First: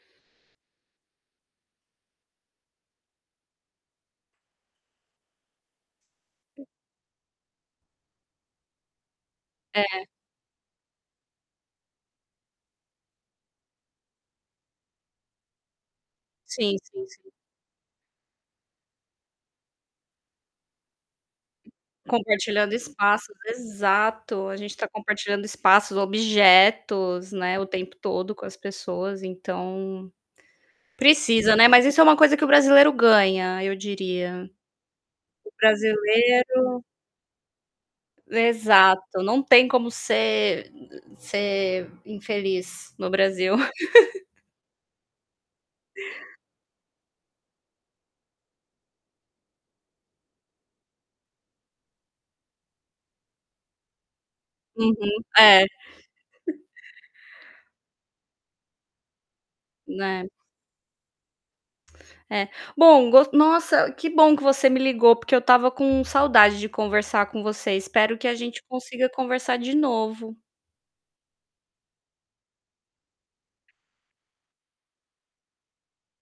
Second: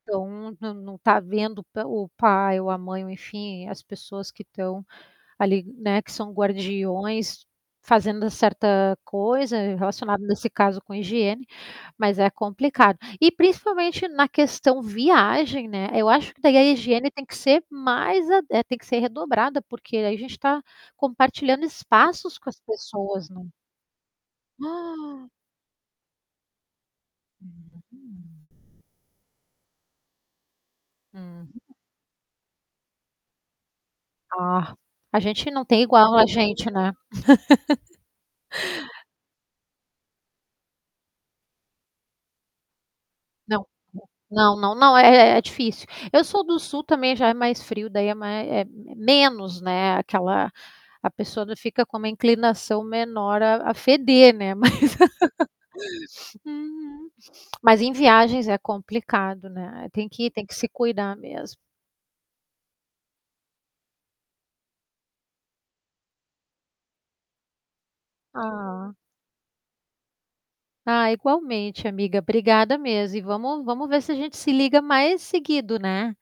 Então, nã não tá vendo o pa o pai ou a mãe ou enfim, as pessoas que estão ali, né, que são guardiões, fazendo certa coisa É. relacionado nesse caso com higiene, mas é complicado. E principalmente na questão viagem, né, eu acho que daí a Sim, sim, higiene tem sim. que ser mais, tem que ser redobrada porque aí a gente tá compartilhando espaços com as Compartilhando pessoas espaços num exato, a gente tá compartilhando espaços, objetos, né, o tempo todo com as pessoas, então, Hum. precisa, né. Mas isso é uma coisa que o brasileiro ganha, eu diria. Ah, a gente O não tem igual a gente, brasileiro né. Exato, não tem como ser m ser infeliz no Brasil. Não, não, não, não, é é difícil. Eu sou do sul também já é mais frio daí é mais é m menos, né, aquela a pessoa ainda fica com uma inclinação menor a a feder, né, mas Uhum. É. Uhum. Mas em viagens é complicado, né. Tem Né. que tem que se cuidar mesmo. É, bom, gos nossa, que bom que você me ligou, porque eu estava com saudade de conversar com você, espero que a gente Ah. consiga conversar de novo. Ah, igualmente amiga, obrigada mesmo e vamos vamos ver se a gente se liga mais seguido, né.